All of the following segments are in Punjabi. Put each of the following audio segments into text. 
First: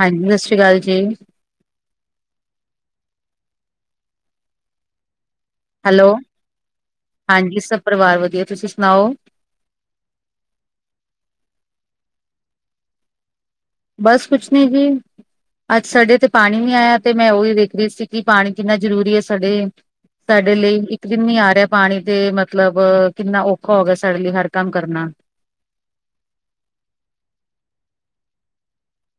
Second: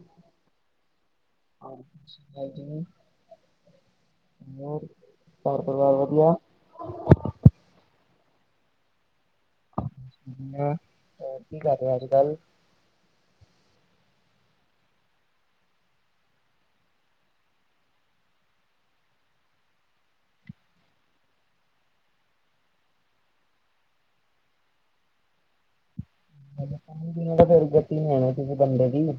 ਹਾਂਜੀ ਸਤਿ ਸ਼੍ਰੀ ਅਕਾਲ ਜੀ। ਹਾਂਜੀ ਸਤਿ ਸ੍ਰੀ ਆਕਾਲ ਜੀ ਹੋਰ ਘਰ ਪਰਿਵਾਰ ਹੈਲੋ ਵਧੀਆ। ਹਾਂਜੀ ਸਭ ਪਰਿਵਾਰ ਵਧੀਆ ਤੁਸੀਂ ਸੁਣਾਓ। ਵਧੀਆ ਕੀ ਕਰ ਰਹੇ ਅੱਜ ਕੱਲ। ਬਸ ਕੁਛ ਨੀ ਜੀ। ਅੱਜ ਸਾਡੇ ਇਥੇ ਪਾਣੀ ਨੀ ਆਇਆ ਤੇ ਮੈਂ ਉਹੀ ਵੇਖ ਰਹੀ ਸੀ ਕਿ ਪਾਣੀ ਕਿੰਨਾ ਜ਼ਰੂਰੀ ਐ ਸਾਡੇ ਸਾਡੇ ਲਈ ਇੱਕ ਦਿਨ ਨੀ ਆ ਰਿਹਾ ਪਾਣੀ ਤੇ ਮਤਲਬ ਕਿੰਨਾ ਔਖਾ ਹੋ ਗਿਆ ਸਾਡੇ ਲਈ ਹਰ ਕੰਮ ਕਰਨਾ। ਫਿਰ ਗਤੀ ਲਣੇ ਕਿਸੇ ਬੰਦੇ ਦੀ। [inaudible]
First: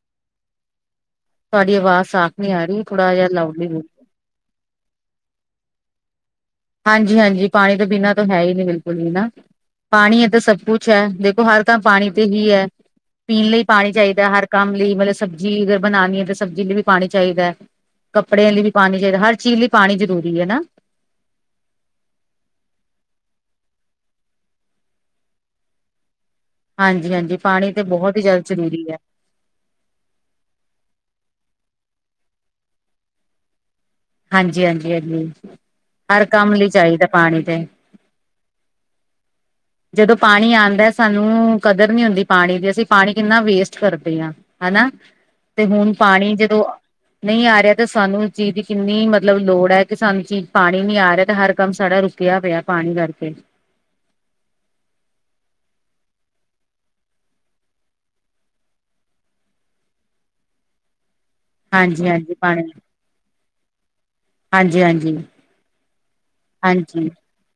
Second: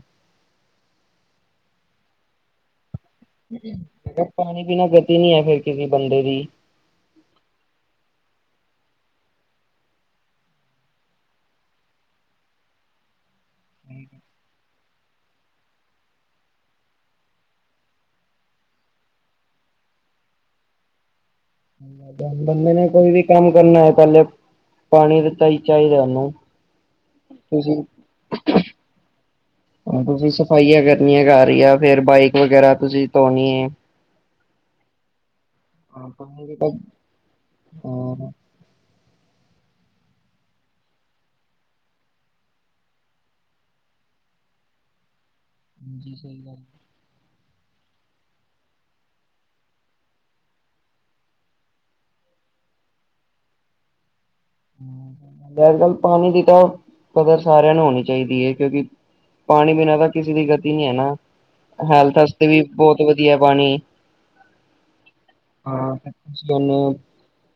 ਤੁਹਾਡੀ ਆਵਾਜ਼ ਸਾਫ ਨਹੀਂ ਆ ਰਹੀ ਥੋੜ੍ਹਾ ਜਿਹਾ। ਮੇ ਲਾਊਡਲੀ ਬੋਲੋ ਕਿਹਾ ਪਾਣੀ ਬਿਨਾ ਗਤੀ ਨੀ ਹੈ ਫਿਰ ਕਿਸੇ ਬੰਦੇ ਦੀ। ਹਾਂਜੀ, ਹਾਂਜੀ ਪਾਣੀ ਦੇ ਬਿਨਾਂ ਤਾਂ ਹੈ ਹੀ ਨਹੀਂ ਬਿਲਕੁਲ ਹੀ ਨਾ। ਪਾਣੀ ਐ ਤਾਂ ਸਭ ਕੁਛ ਐ, ਦੇਖੋ ਹਰ ਕੰਮ ਪਾਣੀ ਤੇ ਹੀ ਹੈ। ਪੀਣ ਲਈ ਪਾਣੀ ਚਾਹੀਦਾ ਹਰ ਕੰਮ ਲਈ ਮਤਲਬ ਸਬਜ਼ੀ ਅਗਰ ਬਣਾਣੀ ਐ ਤਾਂ ਸਬਜ਼ੀ ਲਈ ਵੀ ਪਾਣੀ ਚਾਹੀਦਾ ਐ। ਕੱਪੜਿਆਂ ਲਈ ਵੀ ਪਾਣੀ ਚਾਹੀਦਾ, ਹਰ ਚੀਜ਼ ਲਈ ਪਾਣੀ ਜ਼ਰੂਰੀ ਐ ਨਾ। ਬੰਦੇ ਨੇ ਕੋਈ ਵੀ ਕੰਮ ਕਰਨਾ ਐ, ਪਹਿਲੇ ਪਾਣੀ ਤਾ ਈ ਚਾਹੀਦਾ ਓਹਨੂੰ। ਹਾਂਜੀ, ਹਾਂਜੀ ਪਾਣੀ ਤੇ ਬਹੁਤ ਹੀ ਜਾਦਾਂ ਜ਼ਰੂਰੀ ਐ। ਤੁਸੀਂ ਸਫਾਈਆਂ ਕਰਨੀਆਂ ਘਰ ਈ ਆ, ਫੇਰ ਬਾਈਕ ਵਗੈਰਾ ਤੁਸੀਂ ਧੋਣੀ ਏ। ਹਾਂਜੀ, ਹਾਂਜੀ, ਹਾਜੀ, ਹਰ ਕੰਮ ਲਈ ਚਾਹੀਦਾ ਪਾਣੀ ਤੇ। ਹੋਰ। ਜਦੋਂ ਪਾਣੀ ਆਂਦਾ ਸਾਨੂੰ ਕਦਰ ਨਹੀਂ ਹੁੰਦੀ ਪਾਣੀ ਦੀ, ਅਸੀਂ ਪਾਣੀ ਕਿੰਨਾ ਵੇਸਟ ਕਰਦੇ ਆ। ਹਨਾ, ਤੇ ਹੁਣ ਜੀ ਪਾਣੀ ਸਹੀ ਗੱਲ ਜਦੋਂ ਨਹੀਂ ਆ ਰਿਹਾ ਤੇ ਸਾਨੂੰ ਚੀਜ਼ ਦੀ ਕਿੰਨੀ ਮਤਲਬ ਲੋੜ ਐ, ਕਿ ਸਾਨੂੰ ਚੀਜ਼ ਪਾਣੀ ਨੀ ਆ ਰਿਹਾ ਤੇ ਹਰ ਕੰਮ ਸਾਡਾ ਰੁਕ ਪਿਆ, ਪਿਆ ਪਾਣੀ ਕਰਕੇ ਪਾਣੀ ਦੀ ਤਾਂ ਕਦਰ ਸਾਰਿਆਂ ਨੂੰ ਹੋਣੀ ਚਾਹੀਦੀ ਐ ਕਿਉਂਕਿ ਪਾਣੀ ਬਿਨਾਂ ਤਾਂ ਕਿਸੇ ਦੀ ਗਤੀ ਨੀ ਐ ਨਾ। ਹਾਂਜੀ ਹੈਲਥ ਹਾਂਜੀ ਵਾਸਤੇ ਵੀ ਪਾਣੀ ਬਹੁਤ ਵਧੀਆ ਏ ਪਾਣੀ। ਹਾਂਜੀ ਹਾਂਜੀ ਹਾਂ ਤੇ ਤੁਸੀਂ ਉਹਨੂੰ ਹਾਂਜੀ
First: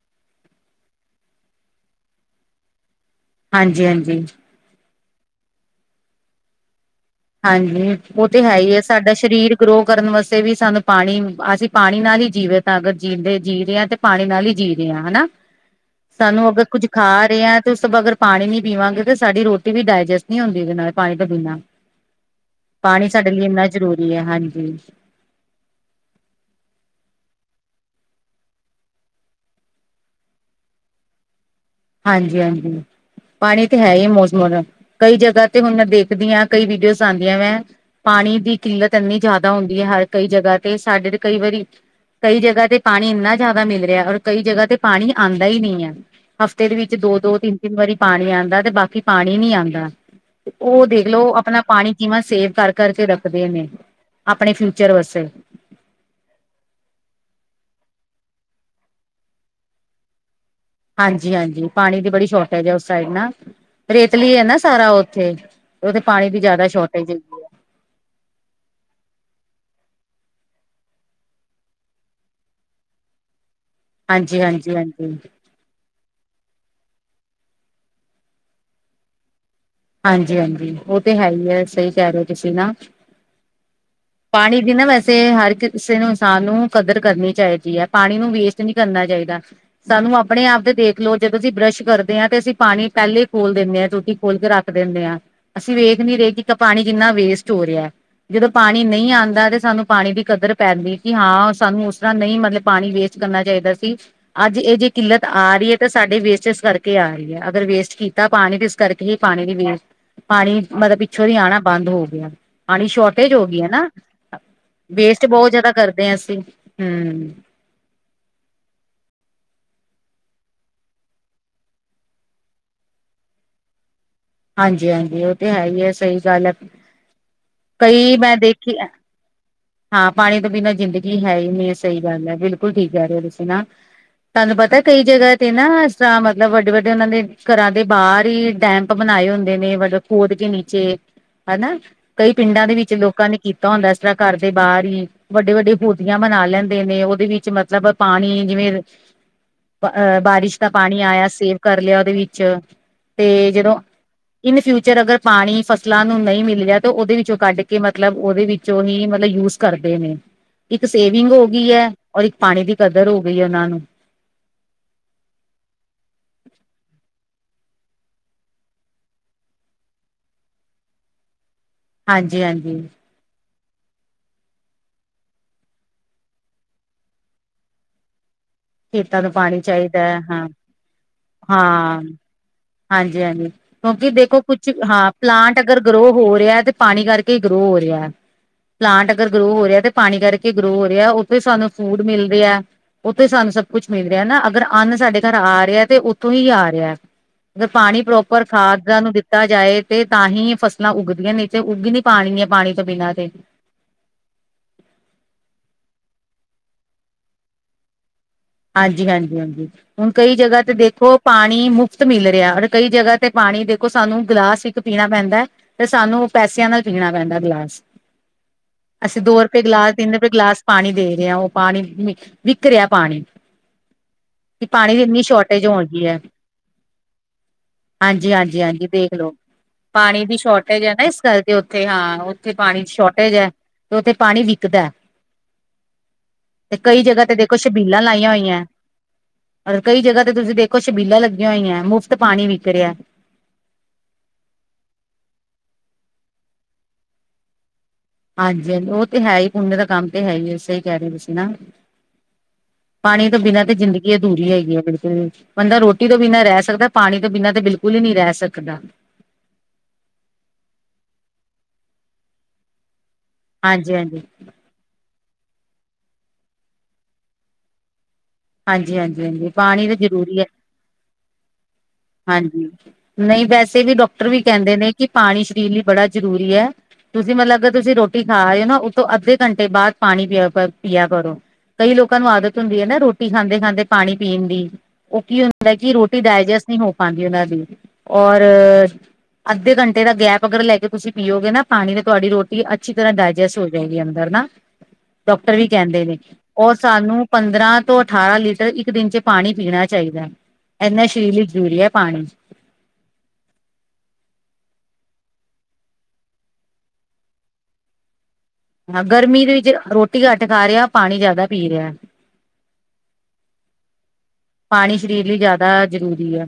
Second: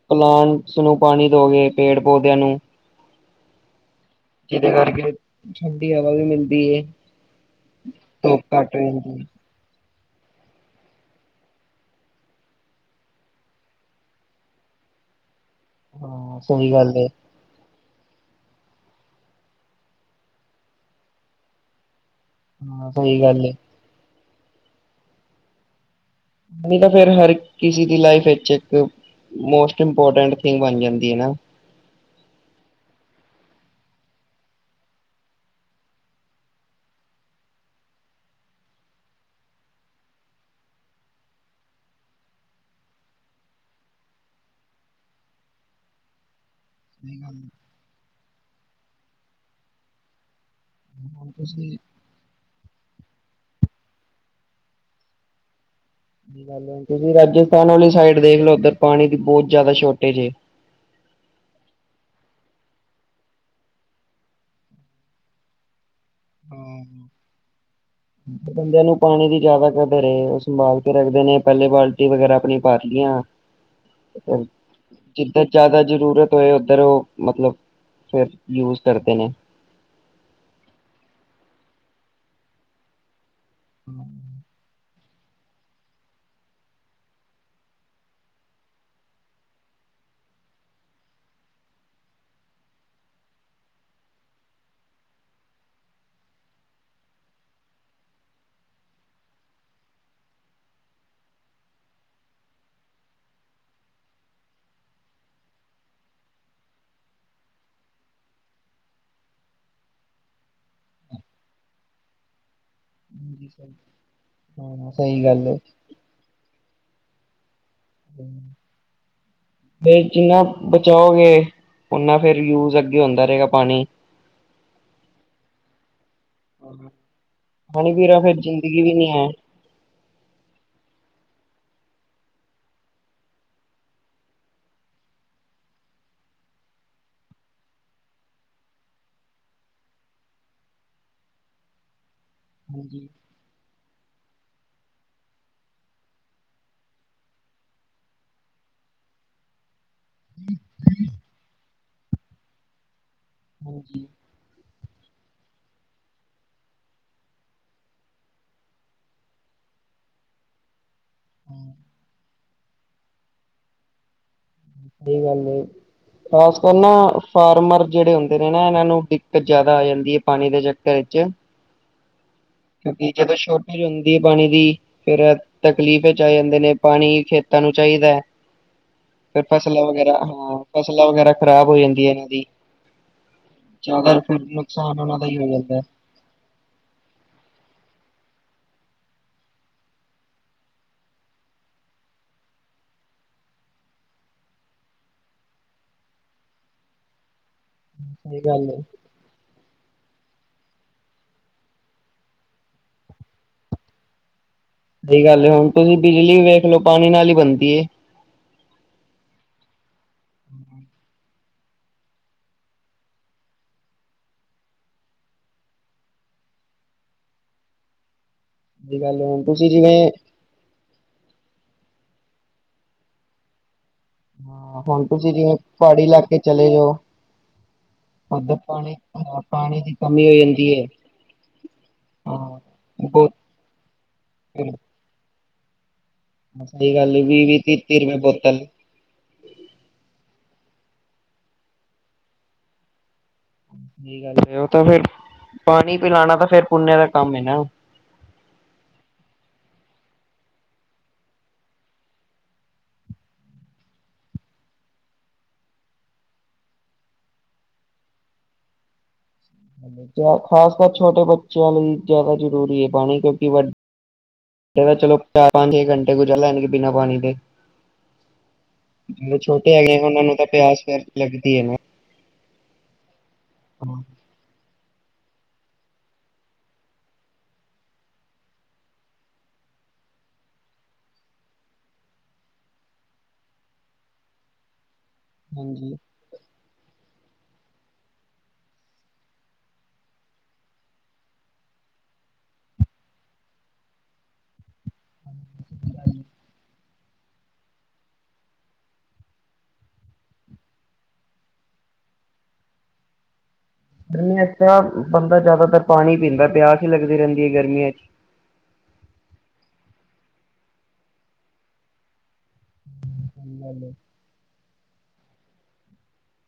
ਪਲਾਂਟਸ ਨੂੰ ਪਾਣੀ ਦੋਗੇ, ਪੇੜ ਪੌਦਿਆਂ ਨੂੰ ਹਾਂਜੀ, ਹਾਂਜੀ ਜਿਹਦੇ ਕਰਕੇ ਠੰਡੀ ਹਵਾ ਵੀ ਮਿਲਦੀ ਏ। ਹਾਂਜੀ, ਉਹ ਤੇ ਹੈ ਹੀ ਹੈ, ਸਾਡਾ ਰਹਿੰਦੀ ਸ਼ਰੀਰ ਗਰੋ ਕਰਨ ਵਾਸਤੇ ਵੀ ਸਾਨੂੰ ਪਾਣੀ, ਅਸੀਂ ਪਾਣੀ ਨਾਲ ਈ ਜੀਵੇਤ ਆ ਅਗਰ ਜੀਂਦੇ ਜੀ ਰਹੇ ਆ ਤੇ ਪਾਣੀ ਨਾਲ ਈ ਜੀ ਰਹੇ ਆ ਹਨਾ। [inaudible] ਸਾਨੂੰ ਅਗਰ ਸਹੀ ਕੁੱਝ ਗੱਲ ਹੈ ਖਾ ਰਹਿਆ ਤੁਸੀ ਅਗਰ ਪਾਣੀ ਨੀ ਪੀਵਾਂਗੇ ਤਾਂ ਸਾਡੀ ਰੋਟੀ ਵੀ ਡਾਇਜੈਸਟ ਨਹੀਂ ਹੁੰਦੀ ਉਹਦੇ ਨਾਲ, ਪਾਣੀ ਤੋ ਬਿਣਾ। ਹਾਂ ਪਾਣੀ ਸਹੀ ਸਾਡੇ ਲਈ ਗੱਲ ਹੈ ਇੰਨਾ ਜ਼ਰੂਰੀ ਐ, ਹਾਂਜੀ। ਨਹੀਂ ਤਾਂ ਫੇਰ ਹਰ ਕਿਸੇ ਦੀ ਲਾਈਫ ਵਿੱਚ ਇੱਕ ਮੋਸਟ ਇੰਪੋਰਟੈਂਟ ਥਿੰਗ ਬਣ ਜਾਂਦੀ ਐ ਨਾ। ਹਾਂਜੀ‌, ਹਾਂਜੀ ਪਾਣੀ ਤੇ ਹੈ ਹੀ ਮੌਸਮ, ਕਈ ਜਗ੍ਹਾ ਤੇ ਹੁਣ ਮੈਂ ਦੇਖਦੀ ਆ ਕਈ ਵੀਡੀਓਜ਼ ਆਉਂਦੀਆਂ ਵੇ ਪਾਣੀ ਦੀ ਕਿੱਲਤ ਇੰਨੀ ਜ਼ਿਆਦਾ ਹੁੰਦੀ ਹੈ, ਹਰ ਕਈ ਜਗ੍ਹਾ ਤੇ ਸਾਡੇ ਤੇ ਕਈ ਵਾਰੀ ਕਈ ਜਗ੍ਹਾ ਤੇ ਪਾਣੀ ਇੰਨਾ ਜ਼ਿਆਦਾ ਮਿਲ ਰਿਹਾ, ਔਰ ਕਈ ਜਗ੍ਹਾ ਤੇ ਪਾਣੀ ਆਂਦਾ ਈ ਨਹੀਂ ਐ। ਹਫ਼ਤੇ ਦੇ ਵਿੱਚ ਦੋ- ਦੋ, ਤਿੰਨ-ਤਿੰਨ ਵਾਰੀ ਪਾਣੀ ਆਂਦਾ ਤੇ ਬਾਕੀ ਪਾਣੀ ਨੀ ਆਂਦਾ। ਉਹ ਦੇਖ ਲੋ ਆਪਣਾ ਤੁਸੀਂ ਪਾਣੀ ਕਿਵਾਂ ਸੇਵ ਕਰ- ਕਰਕੇ ਰੱਖਦੇ ਨੇ ਆਪਣੇ ਫਿਊਚਰ ਵਾਸਤੇ। ਤੁਸੀਂ ਰਾਜਸਥਾਨ ਵਾਲੀ ਸਾਈਡ ਦੇਖ ਲਓ, ਉੱਧਰ ਪਾਣੀ ਦੀ ਬਹੁਤ ਜ਼ਿਆਦਾ ਸ਼ੋਰਟੇਜ ਏ। ਹਾਂਜੀ, ਹਾਂਜੀ, ਪਾਣੀ ਦੀ ਬੜੀ ਸ਼ੋਰਟੇਜ ਐ ਉਸ ਸਾਈਡ ਨਾ, ਰੇਤਲੀ ਐ ਨਾ ਸਾਰਾ ਓਥੇ। ਤੇ ਓਥੇ ਪਾਣੀ ਦੀ ਜ਼ਿਆਦਾ ਹਾਂ। ਸ਼ੋਰਟੇਜ ਏ। [inaudible] ਬੰਦਿਆਂ ਨੂੰ ਪਾਣੀ ਦੀ ਜ਼ਿਆਦਾ ਕਦਰ ਏ, ਉਹ ਸੰਭਾਲ ਕੇ ਰੱਖਦੇ ਨੇ ਪਹਿਲੇ ਬਾਲਟੀ ਵਗੈਰਾ ਆਪਣੀਆਂ ਭਰਦੇ ਆ। ਓ ਹਾਂਜੀ-ਹਾਂਜੀ-ਹਾਂਜੀ, ਕਿੱਧਰ? ਜ਼ਿਆਦਾ ਜ਼ਰੂਰਤ ਹੋਏ ਉੱਧਰ ਉਹ, ਮਤਲਬ ਫੇਰ ਯੂਜ ਕਰਦੇ ਨੇ। ਹਾਂਜੀ-ਹਾਂਜੀ, ਉਹ ਤੇ ਹੈਈ ਏ, ਸਹੀ ਕਹਿ ਰਹੇ ਓ ਤੁਸੀਂ ਨਾ। [inaudible] ਪਾਣੀ ਦੀ ਨਾ ਵੈਸੇ ਹਰ ਕਿਸੇ ਨੂੰ ਇਨਸਾਨ ਨੂੰ ਕਦਰ ਕਰਨੀ ਚਾਹੀਦੀ ਹੈ, ਪਾਣੀ ਨੂੰ ਵੇਸਟ ਨਹੀਂ ਕਰਨਾ ਚਾਹੀਦਾ। ਸਾਨੂੰ ਆਪਣੇ-ਆਪ ਤੇ ਦੇਖਲੋ ਜਦੋਂ ਅਸੀਂ ਬਰੱਸ਼ ਕਰਦੇ ਆਂ, ਤੇ ਅਸੀਂ ਪਾਣੀ ਪਹਿਲੇ ਖੋਲ ਦਿੰਦੇ ਆ, ਟੂਟੀ ਖੋਲ ਕੇ ਰੱਖ ਦਿੰਨੇ ਆ, ਅਸੀਂ ਵੇਖ ਨੀ ਰਹੇ ਕਿ ਪਾਣੀ ਕਿੰਨਾ ਵੇਸਟ ਹੋ ਰਿਹਾ, ਜਦੋਂ ਪਾਣੀ ਪਾਣੀ ਨਹੀਂ ਆਂਦਾ ਤੇ ਸਾਨੂੰ ਪਾਣੀ ਦੀ ਕਦਰ ਪੈਂਦੀ, ਕਿ ਹਾਂ ਸਾਨੂੰ ਉਸ ਤਰ੍ਹਾਂ ਨਹੀਂ ਮਤਲਬ ਪਾਣੀ ਵੇਸਟ ਕਰਨਾ ਚਾਹੀਦਾ ਸੀ। ਅੱਜ ਇਹ ਜੇ ਕਿੱਲਤ ਆ ਰਹੀ ਏ, ਤਾਂ ਸਾਡੇ ਵੇਸਟੇਜ ਕਰਕੇ ਆ ਰਹੀ ਏ, ਅਗਰ ਵੇਸਟ ਕੀਤਾ ਪਾਣੀ ਤੇ ਇਸ ਕਰਕੇ ਹੀ ਪਾਣੀ ਦੀ ਵੇਸਟ, ਪਾਣੀ ਮਤਲਬ ਪਿੱਛੋਂ ਦੀ ਆਣਾ ਬੰਦ ਹੋਗਿਆ, ਪਾਣੀ ਸ਼ੋਰਟੇਜ ਹਾਂਜੀ ਹੋਗੀਆ। ਸਹੀ। ਨਾ, ਹਾਂ ਸਹੀ ਵੇਸਟ ਗੱਲ ਬਹੁਤ ਏ, ਜਿਆਦਾ ਕਰਦੇ ਆਂ, ਅਸੀਂ, ਹੂੰ। ਫੇਰ ਜਿੰਨਾ ਬਚਾਓਗੇ ਓਨਾਂ ਫੇਰ ਯੂਜ ਅੱਗੇ ਹੋਂਦਾ ਰਹੇਗਾ, ਪਾਣੀ। ਹਾਂਜੀ-ਹਾਂਜੀ ਉਹ ਤੇ ਹੈਹੀ ਏ, ਸਹੀ ਗੱਲ ਏ, ਪਾਣੀ ਕਈ ਬਿਨਾਂ ਫਿਰ ਮੈਂ ਦੇਖੀ ਜ਼ਿੰਦਗੀ ਐ ਵੀ ਨੀ ਹੈ। ਹਾਂ ਪਾਣੀ ਤੋਂ ਬਿਨਾਂ ਜ਼ਿੰਦਗੀ ਹੈਹੀ ਨਹੀਂ, ਸਹੀ ਗੱਲ ਐ, ਬਿਲਕੁਲ ਠੀਕ ਕਹਿ ਰਹੇ ਹੋ, ਤੁਸੀਂ ਨਾ। ਤੁਹਾਨੂੰ ਪਤਾ ਕਈ ਜਗ੍ਹਾ ਤੇ ਨਾ, ਇਸ ਤਰ੍ਹਾਂ ਮਤਲਬ ਵੱਡੇ-ਵੱਡੇ ਉਹਨਾਂ ਦੇ ਘਰਾਂ ਦੇ ਬਾਹਰ ਹੀ ਡੈਮ ਬਣਾਏ ਹੁੰਦੇ ਨੇ, ਮਤਲਬ ਖੋਦਕੇ ਨੀਚੇ ਹਨਾ। ਕਈ ਪਿੰਡਾਂ ਦੇ ਵਿੱਚ ਹਾਂਜੀ, ਲੋਕਾਂ ਨੇ ਕੀਤਾ ਹੁੰਦਾ ਇਸ ਤਰ੍ਹਾਂ ਘਰ ਦੇ ਬਾਹਰ ਹੀ ਵੱਡੇ-ਵੱਡੇ ਹੋਦੀਆਂ ਬਣਾ ਲੈਂਦੇ ਨੇ, ਉਹਦੇ ਵਿੱਚ ਮਤਲਬ ਪਾਣੀ, ਜਿਵੇਂ ਅ ਬਾਰਿਸ਼ ਦਾ ਪਾਣੀ ਆਇਆ, ਸੇਵ ਕਰ ਲਿਆ ਉਹਦੇ ਵਿੱਚ, ਤੇ ਜਦੋਂ ਹਾਂਜੀ। ਇਨ ਫਿਊਚਰ ਅਗਰ ਪਾਣੀ ਫਸਲਾਂ ਨੂੰ ਨਹੀਂ ਮਿਲਿਆ, ਤਾਂ ਉਹਦੇ ਵਿੱਚੋਂ ਕੱਢਕੇ, ਮਤਲਬ ਉਹਦੇ ਵਿੱਚੋ ਹੀ ਮਤਲਬ ਯੂਜ ਕਰਦੇ ਨੇ, ਇੱਕ ਸੇਵਿੰਗ ਹੋ ਗਈ ਐ, ਔਰ ਇੱਕ ਪਾਣੀ ਦੀ ਕਦਰ ਹੋ ਗਈ ਏ, ਉਹਨਾਂ ਨੂੰ। ਸਹੀ ਗੱਲ ਏ। ਖਾਸ ਕਰ ਨਾ ਫਾਰਮਰ ਜਿਹੜੇ ਹੁੰਦੇ ਨੇ ਨਾ, ਇਹਨਾਂ ਨੂੰ ਦਿੱਕਤ ਜ਼ਿਆਦਾ ਆ ਜਾਂਦੀ ਏ ਪਾਣੀ ਦੇ ਚੱਕਰ ਵਿੱਚ। ਹਾਂਜੀ-ਹਾਂਜੀ। ਕਿਉਂਕਿ ਜਦੋਂ ਸ਼ੋਰਟੇਜ ਹੁੰਦੀ ਏ, ਪਾਣੀ ਦੀ ਫਿਰ, ਤਕਲੀਫ਼'ਚ ਆ ਜਾਂਦੇ ਨੇ, ਪਾਣੀ ਖੇਤਾਂ ਨੂੰ ਚਾਹੀਦੈ। ਖੇਤਾਂ ਨੂੰ ਪਾਣੀ ਚਾਹੀਦਾ, ਹਾਂ, ਫਸਲਾਂ ਵਗੈਰਾ ਖ਼ਰਾਬ ਹੋ ਹਾਂ। ਜਾਂਦੀ ਹੈ ਇਹਨਾਂ ਦੀ ਹਾਂਜੀ-ਹਾਂਜੀ, ਕਿਉਂਕਿ ਜ਼ਿਆਦਾ ਫਿਰ ਦੇਖੋ ਕੁਛ ਨੁਕਸਾਨ ਹਾਂ ਉਹਨਾਂ ਦਾ ਹੀ ਹੋ ਪਲਾਂਟ ਅਗਰ ਜਾਂਦਾ ਗ੍ਰੋ ਹੋ ਰਿਹਾ ਤੇ ਪਾਣੀ ਕਰਕੇ ਈ ਗ੍ਰੋ ਹੋ ਰਿਹਾ। ਪਲਾਂਟ ਅਗਰ ਗ੍ਰੋ ਹੋ ਰਿਹਾ, ਤੇ ਪਾਣੀ ਕਰਕੇ ਗਰੋ ਹੋ ਰਿਹਾ, ਉੱਥੋਂ ਈ ਸਾਨੂੰ ਫੂਡ ਮਿਲਦੇ ਆ। ਉੱਥੇ ਈ ਸਾਨੂੰ ਸਭ ਕੁਛ ਮਿਲ ਰਿਹਾ ਨਾ, ਅਗਰ ਅੰਨ ਸਾਡੇ ਘਰ ਆ ਰਿਹਾ ਤੇ ਉੱਥੋਂ ਈ ਆ ਰਿਹਾ। ਮਤਲਬ ਪਾਣੀ ਸਹੀ ਪ੍ਰੋਪਰ ਗੱਲ ਹੈ ਖਾਦਾਂ ਨੂੰ ਦਿੱ ਦਿੱਤਾ ਜਾਏ ਤੇ ਤਾਂ ਹੀ ਫਸਲਾਂ ਉੱਗਦੀਆਂ, ਨਹੀਂ ਤੇ ਉੱਗ ਈ ਨਈ ਪਾਣੀਆਂ, ਪਾਣੀ ਤੋਂ ਬਿਨਾਂ ਤੇ। ਸਹੀ ਗੱਲ ਏ, ਹੁਣ ਤੁਸੀਂ ਬਿਜਲੀ ਵੀ ਵੇਖਲੋ, ਪਾਣੀ ਨਾਲ ਈ ਬਣਦੀ ਏ। ਹਾਂਜੀ-ਹਾਂਜੀ-ਹਾਂਜੀ। ਹੁਣ ਕਈ ਜਗ੍ਹਾ ਤੇ ਦੇਖੋ ਪਾਣੀ ਮੁਫ਼ਤ ਮਿਲ ਰਿਹਾ, ਅਰ ਕਈ ਜਗ੍ਹਾ ਤੇ ਪਾਣੀ ਦੇਖੋ ਸਾਨੂੰ ਗਿਲਾਸ ਪੀਣਾ ਪੈਂਦੈ, ਤੇ ਸਾਨੂੰ ਪੈਸਿਆਂ ਨਾਲ ਪੀਣਾ ਪੈਂਦਾ ਗਲਾਸ। ਸਹੀ ਗੱਲ ਅਸੀਂ ਹੈ। ਦੋ ਹੁਣ ਰੁਪਏ ਤੁਸੀਂ ਗ੍ਲਾਸ, ਜਿਵੇਂ ਤਿੰਨ ਰੁਪਏ ਗ੍ਲਾਸ ਪਾਣੀ ਦੇ ਰੇ ਆਂ, ਉਹ ਪਾਣੀ ਵਿਕ ਰਿਹਾ ਪਾਣੀ। ਕਿ, ਹਾਂ ਪਾਣੀ ਦੀ ਹੁਣ ਇੰਨੀ ਤੁਸੀਂ ਜਿਵੇਂ ਸ਼ੌਰਟੇਜ ਹੋ ਪਹਾੜੀ ਗਈ ਐ। ਇਲਾਕੇ ਚਲੇ ਜਾਓ ਉੱਧਰ ਹਾਂਜੀ-ਹਾਂਜੀ-ਹਾਂਜੀ ਪਾਣੀ ਦੇਖਲੋ, ਹਾਂ ਪਾਣੀ ਕਮੀ ਹੋ ਦੀ ਜਾਂਦੀ ਸ਼ੌਰਟੇਜ ਹੈ ਐ ਨਾ ਇਸ ਕਰਕੇ ਤੇ ਹਾਂ, ਉੱਥੇ ਪਾਣੀ ਦੀ ਸ਼ੌਰਟੇਜ ਐ, ਤੇ ਉੱਥੇ ਪਾਣੀ ਫਿਰ ਵਿਕਦਾ। ਹਾਂ, ਤੇ ਸਹੀ ਕਈ ਗੱਲ ਏ ਜਗ੍ਹਾ ਤੇ ਦੇਖੋ ਵੀਹ-ਵੀਹ, ਤੀਹ-ਤੀਹ ਸ਼ਬੀਲਾਂ ਰੁਪਏ ਲਾਈਆਂ ਹੋਈ ਬੋਤਲ। ਔਰ ਕਈ ਜਗ੍ਹਾ ਤੇ ਤੁਸੀਂ ਦੇਖੋ ਛਬੀਲਾਂ ਲੱਗੀਆਂ ਹੋਈਆਂ, ਮੁਫ਼ਤ ਪਾਣੀ ਵਿਕ ਰਿਹਾ। ਓਤਾ ਫੇਰ ਪਾਣੀ ਪਿਲਾਣਾ ਤਾਂ ਫੇਰ ਪੁੰਨੇ ਦਾ ਕੰਮ ਏਨਾ। ਹਾਂਜੀ-ਹਾਂਜੀ ਓ ਤੇ ਹੈ ਈ, ਪੁੰਨਯ ਦਾ ਕੰਮ ਤੇ ਹੈ ਈਏ, ਸਈ ਕੈ ਰੇ ਤੁਸੀਂ ਨਾ। ਪਾਣੀ ਤੋਂ ਬਿਨਾਂ ਤੇ ਜ਼ਿੰਦਗੀ ਅਧੂਰੀ ਓ ਹੈਗੀ ਏ, ਬਿਲਕੁਲ। ਬੰਦਾ ਰੋਟੀ ਤੋਂ ਬਿਨਾਂ ਰੈ ਸਕਦਾ, ਪਾਣੀ ਤੋਂ ਬਿਨਾਂ ਤਾਂ ਬਿਲਕੁਲ ਹੀ ਨੀਂ ਰੈ ਸਕਦਾ। ਖਾਸ ਕਰ ਛੋਟੇ ਬੱਚਿਆਂ ਲਈ ਜਾਦਾ ਜ਼ਰੂਰੀ ਏ ਪਾਣੀ, ਕਿਉਂਕਿ ਵੱ ਹਾਂਜੀ ਹਾਂਜੀ ਚਲੋ ਚਾਰ, ਪੰਜ, ਛੇ ਘੰਟੇ ਗੁਜਰ ਲੈਣਗੇ ਬਿਨਾਂ ਪਾਣੀ ਦੇ ਹਾਂਜੀ ਹਾਂਜੀ ਜੇੜੇ ਹਾਂਜੀ ਛੋਟੇ ਪਾਣੀ ਹੈਗੇ, ਓਨਾਂ ਨੂੰ ਜ਼ਰੂਰੀ ਤਾਂ ਹੈ ਪਿਆਸ ਫੇਰਰ ਲੱਗਦੀ ਐਨਾ। ਹਾਂਜੀ, ਨਈਂ ਵੈਸੇ ਵੀ ਡਾਕਟਰ ਵੀ ਕੈਂਦੇ ਨੇ ਕਿ ਪਾਣੀ ਸਰੀਰ ਲਈ ਬੜਾ ਜ਼ਰੂਰੀ ਐ। ਤੁਸੀਂ ਮਤਲਬ ਅ ਤੁਸੀਂ ਰੋਟੀ ਖਾ ਰੇਓ, ਨਾ ਓ ਤੋਂ ਅੱਧੇ ਘੰਟੇ ਬਾਦ ਪਾਣੀ ਪੀਆ ਕਰ, ਪਿਆ ਕਰੋ। ਕਈ ਲੋਕਾਂ ਨੂੰ ਆਦਤ ਹੁੰਦੀ ਐਨਾ ਰੋਟੀ ਖਾਂਦੇ-ਖਾਂਦੇ ਪਾਨੀ ਪੀਣ ਦੀ। ਓ ਕੀ ਹੁੰਦਾ ਕਿ ਹਾਂਜੀ। ਰੋਟੀ ਡਾਇਜੈਸਟ ਨਈਂ ਹੋ ਪਾਂਦੀ ਓਨਾਂ ਦੀ, ਔਰ ਅੱਧੇ ਘੰਟੇ ਦਾ ਗੈਪ ਅਗਰ ਲੈਕੇ ਤੁਸੀਂ ਪੀਓਗੇ ਨਾ ਪਾਣੀ, ਤੇ ਤੁਆਡੀ ਰੋਟੀ ਅੱਛੀ ਤਰ੍ਹਾਂ ਡਾਇਜੈਸਟ ਹੋ ਜੇਗੀ ਅੰਦਰ ਨਾ, ਡਾਕਟਰ ਵੀ ਕੈਂਦੇ ਨੇ ਓ ਸਾਨੂੰ ਪੰਦਰਾਂ ਤੋਂ ਅਠਾਰਾਂ ਲੀਟਰ ਇੱਕ ਦਿਨ ਚ ਪਾਣੀ ਪੀਣਾ ਚਾਈਦਾ, ਏਨਾ ਸਰੀਰ ਲਈ ਜਰੂਰੀ ਐ ਪਾਣੀ। ਏਦਾਂ ਬੰਦਾ ਜਾਦਾਤਰ ਪਾਣੀ ਪੀਂਦਾ, ਪਿਆਸ ਈ ਲੱਗਦੀ ਰੈਂਦੀ ਏ ਗਰਮੀਆਂ ਚ। ਹਾਂ, ਗਰਮੀ ਦੇ ਵਿੱਚ ਰੋਟੀ ਘੱਟ ਖਾ ਰਿਹਾ, ਪਾਣੀ ਜਾਦਾ ਪੀ ਰੇਯਾ। [inaudible] ਪਾਣੀ ਸਰੀਰ ਲਈ ਜਾਦਾ ਜਰੂਰੀ ਐ।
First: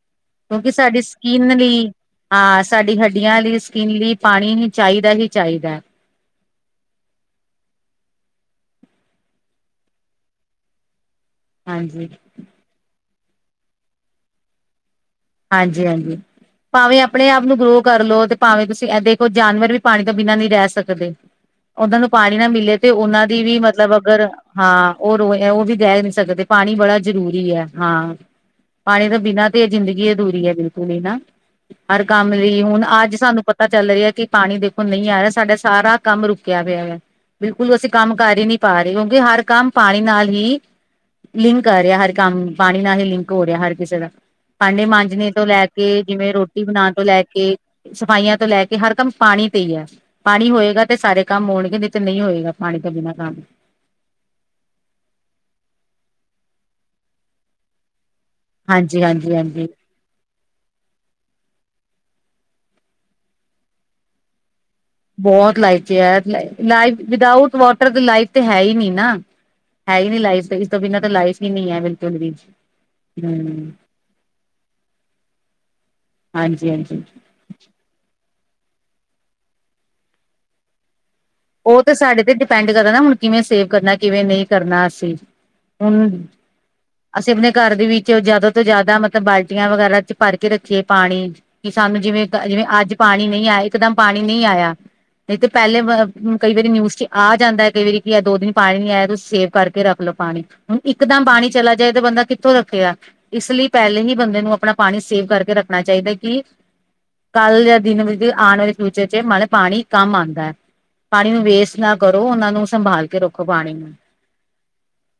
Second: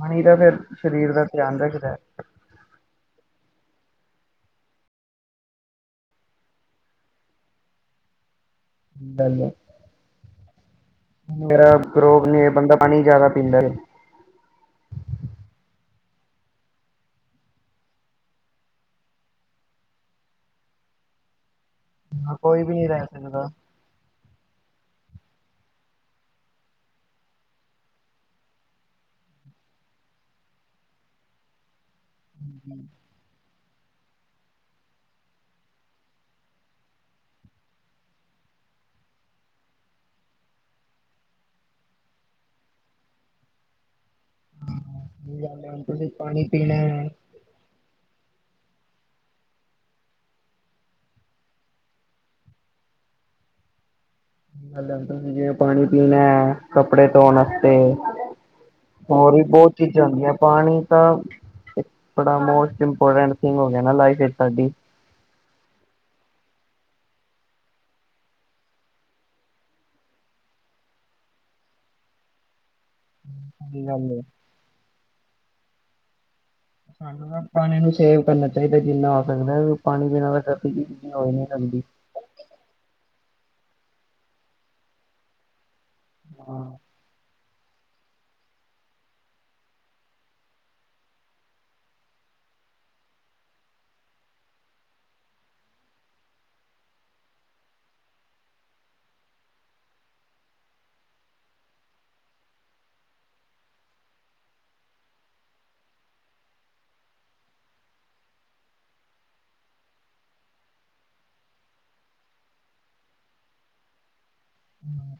ਪਾਣੀ ਤਾਂ ਫੇਰ ਸਾਡੀ ਸਰੀਰ ਦਾ ਸਕਿੰਨ ਧਿਆਨ ਲਈ ਰਖਦੈ। ਹਾਂ, ਸਾਡੀ ਹੱਡੀਆਂ ਲਈ, ਸਕਿੰਨ ਲਈ, ਪਾਣੀ ਹੀ ਚਾਹੀਦੈ ਹੀ ਚਾਹੀਦੈ। [inaudible] ਮੇਰਾ ਹਾਂਜੀ ਰੋਗ ਲਈ, ਬੰਦਾ ਪਾਣੀ ਜਾਦਾ ਪੀਂਦੈ। ਹਾਂਜੀ-ਹਾਂਜੀ। ਭਾਵੇਂ ਅਪਨੇ ਆਪ ਨੂੰ ਗਰੋ ਕਰ ਲਓ ਤੇ ਭਾਵੇਂ ਤੁਸੀਂ ਐ ਦੇਖੋ ਜਾਨਵਰ ਵੀ ਪਾਣੀ ਤੋਂ ਬਿਨਾਂ ਨਈਂ ਰੈਹ ਸਕਦੇ। [inaudible] ਓਨਾਂ ਨੂੰ ਪਾਣੀ ਹਾਂ, ਨਾ ਕੋਈ ਵੀ ਮਿਲੇ, ਨੀ ਤੇ ਰਹਿ ਓਨਾਂ ਦੀ ਸਕਦਾ। ਵੀ ਮਤਲਬ ਅਗਰ ਹਾਂ, ਓ ਰੋ ਓ ਵੀ ਰੈਹ ਈ ਨਈਂ ਸਕਦੇ, ਪਾਣੀ ਬੜਾ ਜਰੂਰੀ ਐ, ਹਾਂ। ਪਾਣੀ ਤੋਂ ਬਿਨਾਂ ਤੇ ਏ ਜੀਦੰਗੀ ਅਧੂਰੀ ਐ ਬਿਲਕੁਲ ਈ ਨਾ, ਹਰ ਕੰਮ ਲਈ। ਹੁਣ ਅੱਜ ਸਾਨੂੰ ਪਤਾ ਪਤਾ ਚੱਲ ਰੇਯਾ ਕਿ ਪਾਣੀ ਦੇਖੋ ਨਈਂ ਆ ਰੇਯਾ, ਸਾਡਾ ਸਾਰਾ ਕੰਮ ਰੁਕਿਆ ਪਿਆ ਵੇ ਬਿਲਕੁਲ ਅਸੀਂ ਕੰਮ ਕਰ ਹੀ ਨੀਂ ਪਾ ਰੇ, ਕਿਉਂਕਿ ਹਰ ਕੰਮ ਪਾਣੀ ਨਾਲ ਹੀ ਲਿੰਕ ਕਰ ਰੇਯਾ ਹਰ ਕੰਮ ਪਾਣੀ ਨਾਲ ਹੀ ਲਿੰਕ ਹੋ ਰੇਯਾ ਹਰ ਕਿਸੇ ਦਾ। ਭਾਂਡੇ ਮਾਂਜ ਣੇ ਤੋਂ ਲੈ ਗੱਲ ਹੁਣ ਕੇ ਤੁਸੀਂ ਜਿਵੇਂ ਪਾਣੀ ਰੋਟੀ ਪੀਣਾ ਬਣਾਣ ਤੋਂ ਹੈ। ਲੈ ਕੇ, ਸਫਾਈਆਂ ਤੋਂ ਲੈ ਕੇ, ਹਰ ਕੰਮ ਪਾਣੀ 'ਤੇ ਹੀ ਐ। ਪਾਣੀ ਹੋਏਗਾ ਤੇ ਸਾਰੇ ਕੰਮ ਹੋਣਗੇ ਨੀ ਤੇ ਨਈਂ ਹੋਏਗਾ, ਪਾਣੀ ਤੋਂ ਬਿਨਾਂ ਕੰਮ। ਗੱਲ ਏਦਾਂ ਵੀ ਜਿਵੇਂ ਪਾਣੀ ਪੀਣੈ, ਕੱਪੜੇ ਧੋਣ ਆਸਤੇ ਹਾਂਜੀ, ਹਾਂਜੀ, ਹੋਰ ਵੀ ਹਾਂਜੀ। ਬੋਤ ਚੀਜ ਜਾਂ ਹੁੰਦੀਆਂ, ਪਾਣੀ ਤਾਂ ਬੜਾ ਮੋਸਟ ਇੰਪੋਰਟੈਂਟ ਥਿੰਗ ਹੋ ਗਿਆ ਨਾ ਲਾਈਫ ਚ ਸਾਡੀ। ਬੋਤ ਲਾਈਫ 'ਚ ਐ, ਲਾਈਫ ਵਿਦਾਊਟ ਵੋਟਰ ਤੇ ਲਾਈਫ ਤੇ ਹੈ ਹੀਨੀ ਨਾ। ਹੈ ਈਨੀ ਲਾਈਫ 'ਤੇ ਇਸ ਤੋਂ ਬਿਨਾਂ ਤਾਂ ਲਾਈਫ ਹੀ ਨੀਂ ਐ ਬਿਲਕੁਲ ਵੀ। ਹਮ [inaudible] ਹਾਂਜੀ ਹਾਂਜੀ ਸਾਨੂੰ ਤਾਂ ਪਾਣੀ ਨੂੰ ਸੇਵ ਕਰਨਾ ਚਾਈਦੈ ਜਿੰਨਾ ਹੋ ਸਕਦਾ, ਕਿਉਂਕਿ ਪਾਣੀ ਦੇ ਨਾਲ ਕਾਫੀ ਚੀਜਾਂ ਹੋ ਹੀਂ ਓ ਤੇ ਸਾਡੇ ਤੇ ਡਿਪੈਂਡ ਕਰਦੈ ਨਾ ਹੁਣ ਕਿਵੇਂ ਸੇਵ ਕਰਨਾ, ਕਿਵੇਂ ਨਈਂ ਕਰਨਾ ਅਸੀਂ। ਹੁਨ ਹਾਂ। ਅਸੀਂ ਅਪਨੇ ਘਰ ਦੇ ਵਿੱਚ ਜਾਦਾ ਤੋਂ ਜਾਦਾ ਮਤਲਬ ਬਾਲਟੀਆਂ ਵਗੈਰਾ 'ਚ ਭਰ ਕੇ ਰੱਖੀਏ ਪਾਣੀ। ਕਿ ਸਾਨੂੰ ਜਿਵੇਂ ਜਿਵੇਂ ਅੱਜ ਪਾਣੀ ਨਈਂ ਆਯਾ, ਇੱਕਦਮ ਪਾਣੀ ਨਈਂ ਆਯਾ। ਨਈ ਤੇ ਪੈਲੇ ਵ ਅ ਕਈ ਵਾਰੀ ਨਿਊਜ਼ ਚ ਆ ਜਾਂਦਾ ਐ ਕਈ ਵਾਰੀ ਕਿ ਐ ਦੋ ਦਿਨ ਪਾਣੀ ਨੀ ਆਏ, ਤੁਸੀਂ ਸੇਵ ਕਰਕੇ ਰੱਖ ਰਖ ਲੋ ਪਾਣੀ। ਹੁਨ ਇੱਕਦਮ ਪਾਣੀ ਚਲਾ ਜਾਏ ਤਾਂ ਬੰਦਾ ਕਿੱਥੋਂ ਰੱਖੇਗਾ। ਇਸ ਲੀ ਪੈਲੇ ਈ ਬੰਦੇ ਨੂੰ ਅਪਣਾ ਪਾਣੀ ਸੇਵ ਕਰਕੇ ਰੱਖਣਾ ਚਾਈਦੈ ਕਿ ਕੱਲ ਯਾਂ ਦਿਨ ਵਿੱਚ ਆਣ ਵਾਲੇ ਫਿਊਚਰ ਚ ਮਲ ਪਾਣੀ ਕੰਮ ਆਂਦੈ। ਪਾਣੀ ਨੂੰ ਵੇਸਟ ਨਾ ਕਰੋ, ਓਨਾਂ ਨੂੰ ਸੰਭਾਲ ਕੇ ਰੱਖੋ ਪਾਣੀ ਨੂੰ।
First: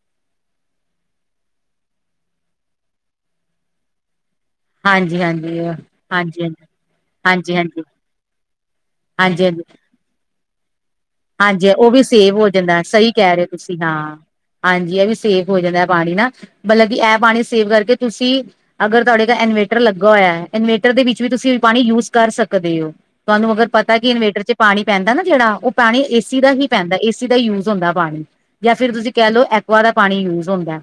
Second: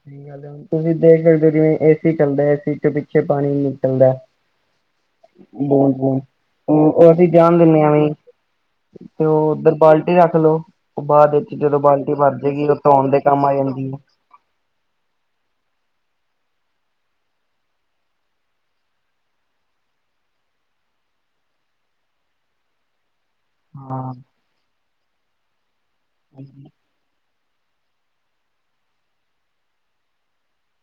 ਸਈ ਗੱਲ ਐ, ਤੁਸੀ ਦੇਖ ਸਕਦੇ ਓ ਜਿਵੇਂ ਏ ਸੀ ਚੱਲਦੈ ਏ ਸੀ ਚ ਪਿੱਛੇ ਪਾਣੀ ਨਿਕਲਦਾ ਐ। ਹਾਂਜੀ ਹਾਂਜੀ ਹਾਂਜੀ ਬੂੰਦ ਬੂੰਦ, ਹਾਂਜੀ ਓ ਅਸੀ ਹਾਂਜੀ ਹਾਂਜੀ ਜਾਨ ਦਿੰਨੇ ਆਂ ਹਾਂਜੀ ਐਵੇਂ ਈ। ਤੇ ਓ ਹਾਂਜੀ ਓਧਰ ਬਾਲਟੀ ਰੱਖ ਲੋੋ। ਹਾਂਜੀ, ਓ ਵੀ ਸੇਵ ਹੋ ਜਾਂਦਾ, ਧੋਣ ਸਈ ਦੇ ਕੈ ਰੇ ਕੰਮ ਓ ਆ ਤੁਸੀਂ ਜਾਂਦੀ ਹੈ। ਹਾਂ। ਹਾਂਜੀ। ਐ ਵੀ ਸੇਵ ਹੋ ਜਾਂਦਾ ਪਾਣੀ ਨਾ। ਮਤਲਬ ਕਿ ਐ ਪਾਣੀ ਸੇਵ ਕਰਕੇ ਤੁਸੀ ਅਗਰ ਤੁਆਡੇ ਘਰ ਇਨਵੇਟਰ ਲੱਗਾ ਹੋਏਆ, ਇਨਵੇਟਰ ਦੇ ਵਿੱਚ ਵੀ ਤੁਸੀ ਪਾਣੀ ਯੂਜ ਕਰ ਸਕਦੇ ਓ। ਤੁਆਨੂੰ ਅਗਰ ਪਤਾ ਕਿ ਹਾਂ ਇਨਵੇਟਰ ਚ ਪਾਣੀ ਪੈਂਦਾ ਨਾ ਜੇੜਾ ਓ ਪਾਣੀ ਏ ਸੀ ਦਾ ਹਾਂਜੀ ਹੀ ਪੈਂਦਾ ਏ ਸੀ ਦਾ ਈ ਯੂਜ ਹੁੰਦਾ ਪਾਣੀ। ਜਾਂ ਫੇਰ ਤੁਸੀ ਕੈ ਲਓ ਐਕੁਆ ਦਾ ਪਾਣੀ ਯੂਜ ਹੁੰਦੈ।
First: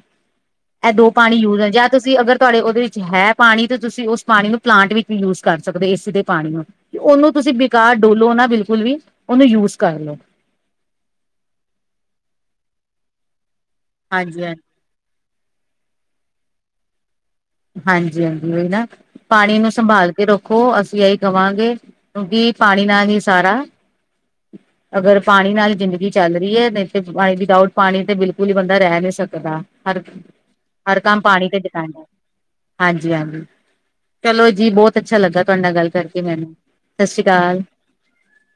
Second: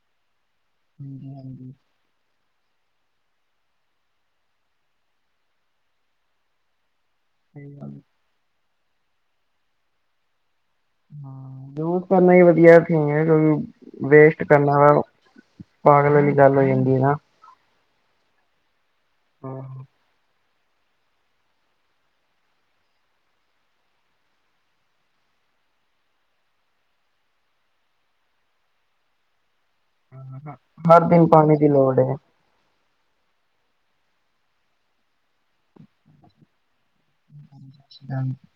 ਐ ਦੋ ਹਾਂਜੀ ਪਾਣੀ ਯੂਜ ਐ। ਹਾਂਜੀ ਜਾਂ ਤੁਸ ਅਗਰ ਤੁਆਡੇ ਓਦੇ ਚ ਹੈ ਪਾਣੀ ਤਾਂ ਤੁਸੀ ਉਸ ਪਾਣੀ ਨੂੰ ਪਲਾਂਟ ਵਿੱਚ ਵੀ ਯੂਜ ਕਰ ਸਕਦੇ ਓ। ਏ ਸੀ ਦੇ ਪਾਣੀ ਨੂੰ। ਤੇ ਔਨੂੰ ਤੁਸੀ ਸਹੀ ਬੇਕਾਰ ਗੱਲ ਡੋਲੋ ਨਾ ਬਿਲਕੁਲ ਵੀ ਓਨੂੰ ਯੂਜ਼ ਕਰ ਲੋ। ਹਾਂ, ਯੂਜ ਕਰਨਾ ਈ ਵਧੀਆ ਐ ਕਿਉਂਕਿ ਹਾਂਜੀ ਵੇਸਟ ਹਾਂਜੀ ਕਰਨਾ ਪਾਗਲ ਵਾਲੀ ਗੱਲ ਹੋ ਜਾਂਦੀ ਐ ਨਾ। ਹਾਂਜੀ ਹਾਂਜੀ, ਓਈ ਨਾ ਪਾਣੀ ਨੂੰ ਹਾਂ ਸੰਭਾਲ ਕੇ ਰੱਖ ਖੋ, ਅਸੀ ਐਹੀ ਕਵਾਂਗੇ ਕਿਉਂਕਿ ਪਾਣੀ ਨਾਲ ਈ ਸਾਰਾ ਅਗਰ ਪਾਣੀ ਨਾਲ ਈ ਜਿਂਦਗੀ ਚੱਲ ਰੀ ਏ। ਨਈ ਤੇ ਪਾਣੀ ਵਿਦਾਉਟ ਪਾਣੀ ਤੇ ਬਿਲਕੁਲ ਈ ਬੰਦਾ ਰੈ ਨੀ ਸਕਦਾ। ਹਰ ਹਰ ਕੰਮ ਦਿਨ ਪਾਣੀ ਤੇ ਦੀ ਡਿਪੈਂਡ ਲੋੜ ਐ। ਹੈ। ਹਾਂਜੀ ਹਾਂਜੀ। ਚਲੋ ਜੀ ਬੋਤ ਅੱਛਾ ਲੱਗਾ ਤੁਆਡੇ ਨਾਲ ਗੱਲ ਕਰਕੇ ਮੈਨੂੰ। ਸਤਿ ਸ਼੍ਰੀ ਅਕਾਲ। [unintelligible]